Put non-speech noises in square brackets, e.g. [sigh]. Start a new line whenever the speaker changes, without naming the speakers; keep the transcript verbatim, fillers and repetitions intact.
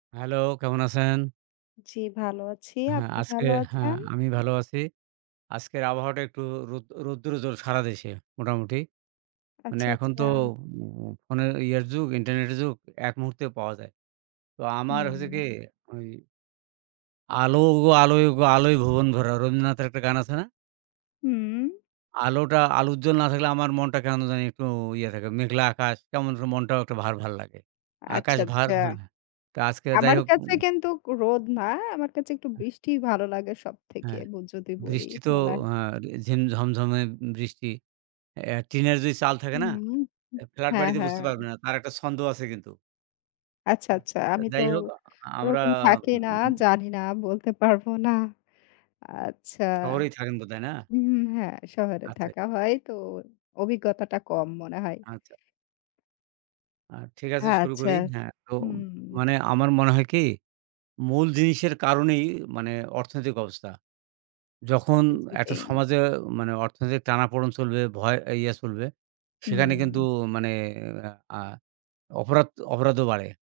Hello, কেমন আছেন?
জি ভালো আছি।
হ্যাঁ,
আপনি
আজকে
ভালো
হ্যাঁ,
আছেন?
আমি ভালো আছি। আজকের আবহাওয়াটা একটু রোদ রৌদ্রোজ্জ্বল সারা দেশে মোটামুটি। মানে
আচ্ছা,
এখন তো
আচ্ছা।
মো ফোনে ইয়ার যুগ, ইন্টারনেটের যুগ। এক মুহূর্তে পাওয়া যায়। তো আমার হইছে কি,
হুম।
ওই 'আলো ওগো আলো ওগো আলোয় ভুবন ভরা' রবীন্দ্রনাথের একটা গান আছে না?
হুম।
আলোটা আলোজ্জল না থাকলে আমার মনটা কেন জানি একটু ইয়ে থাকে। মেঘলা আকাশ, কেমন যেন মনটাও একটা ভার, ভার লাগে।
আচ্ছা,
আকাশ ভার
আচ্ছা।
হ্যাঁ। তো আজকে যাই
আমার
হোক।
কাছে
উ
কিন্তু রোদ না। আমার কাছে একটু বৃষ্টিই ভালো লাগে সবথেকে
হ্যাঁ,
ব যদি বলি
বৃষ্টি তো
বলা
অ্যা ঝিম ঝমঝমে বৃষ্টি। এহ টিনের যদি চাল থাকে না,
হুম। উ
এ্যা ফ্ল্যাট
হ্যাঁ,
বাড়িতে বুঝতে
হ্যাঁ।
পারবেন না, তার একটা ছন্দ আছে কিন্তু।
আচ্ছা,
আ
আচ্ছা।
তো
আমি তো
যাই হোক, আ আ আমরা
ওরকম থাকি না।
[unintelligible]
জানি না। বলতে পারবো না আচ্ছা।
শহরেই থাকেন বোধহয়, না?
হুম, হুম, হ্যাঁ। শহরে
আচ্ছা।
থাকা হয় তো অভিজ্ঞতাটা কম মনে হয়।
আচ্ছা। আ ঠিক আছে, শুরু
আচ্ছা।
করি। হ্যাঁ। তো
হুম।
মানে আমার মনে হয় কি মূল জিনিসের কারণেই মানে অর্থনৈতিক অবস্থা। যখন
জি,
একটা
জি।
সমাজে মানে অর্থনৈতিক টানাপোড়েন চলবে, ভয় ইয়ে ছুলবে সেখানে কিন্তু
হুম।
মানে অ্যা অপরাধ অপরাধও বাড়ে।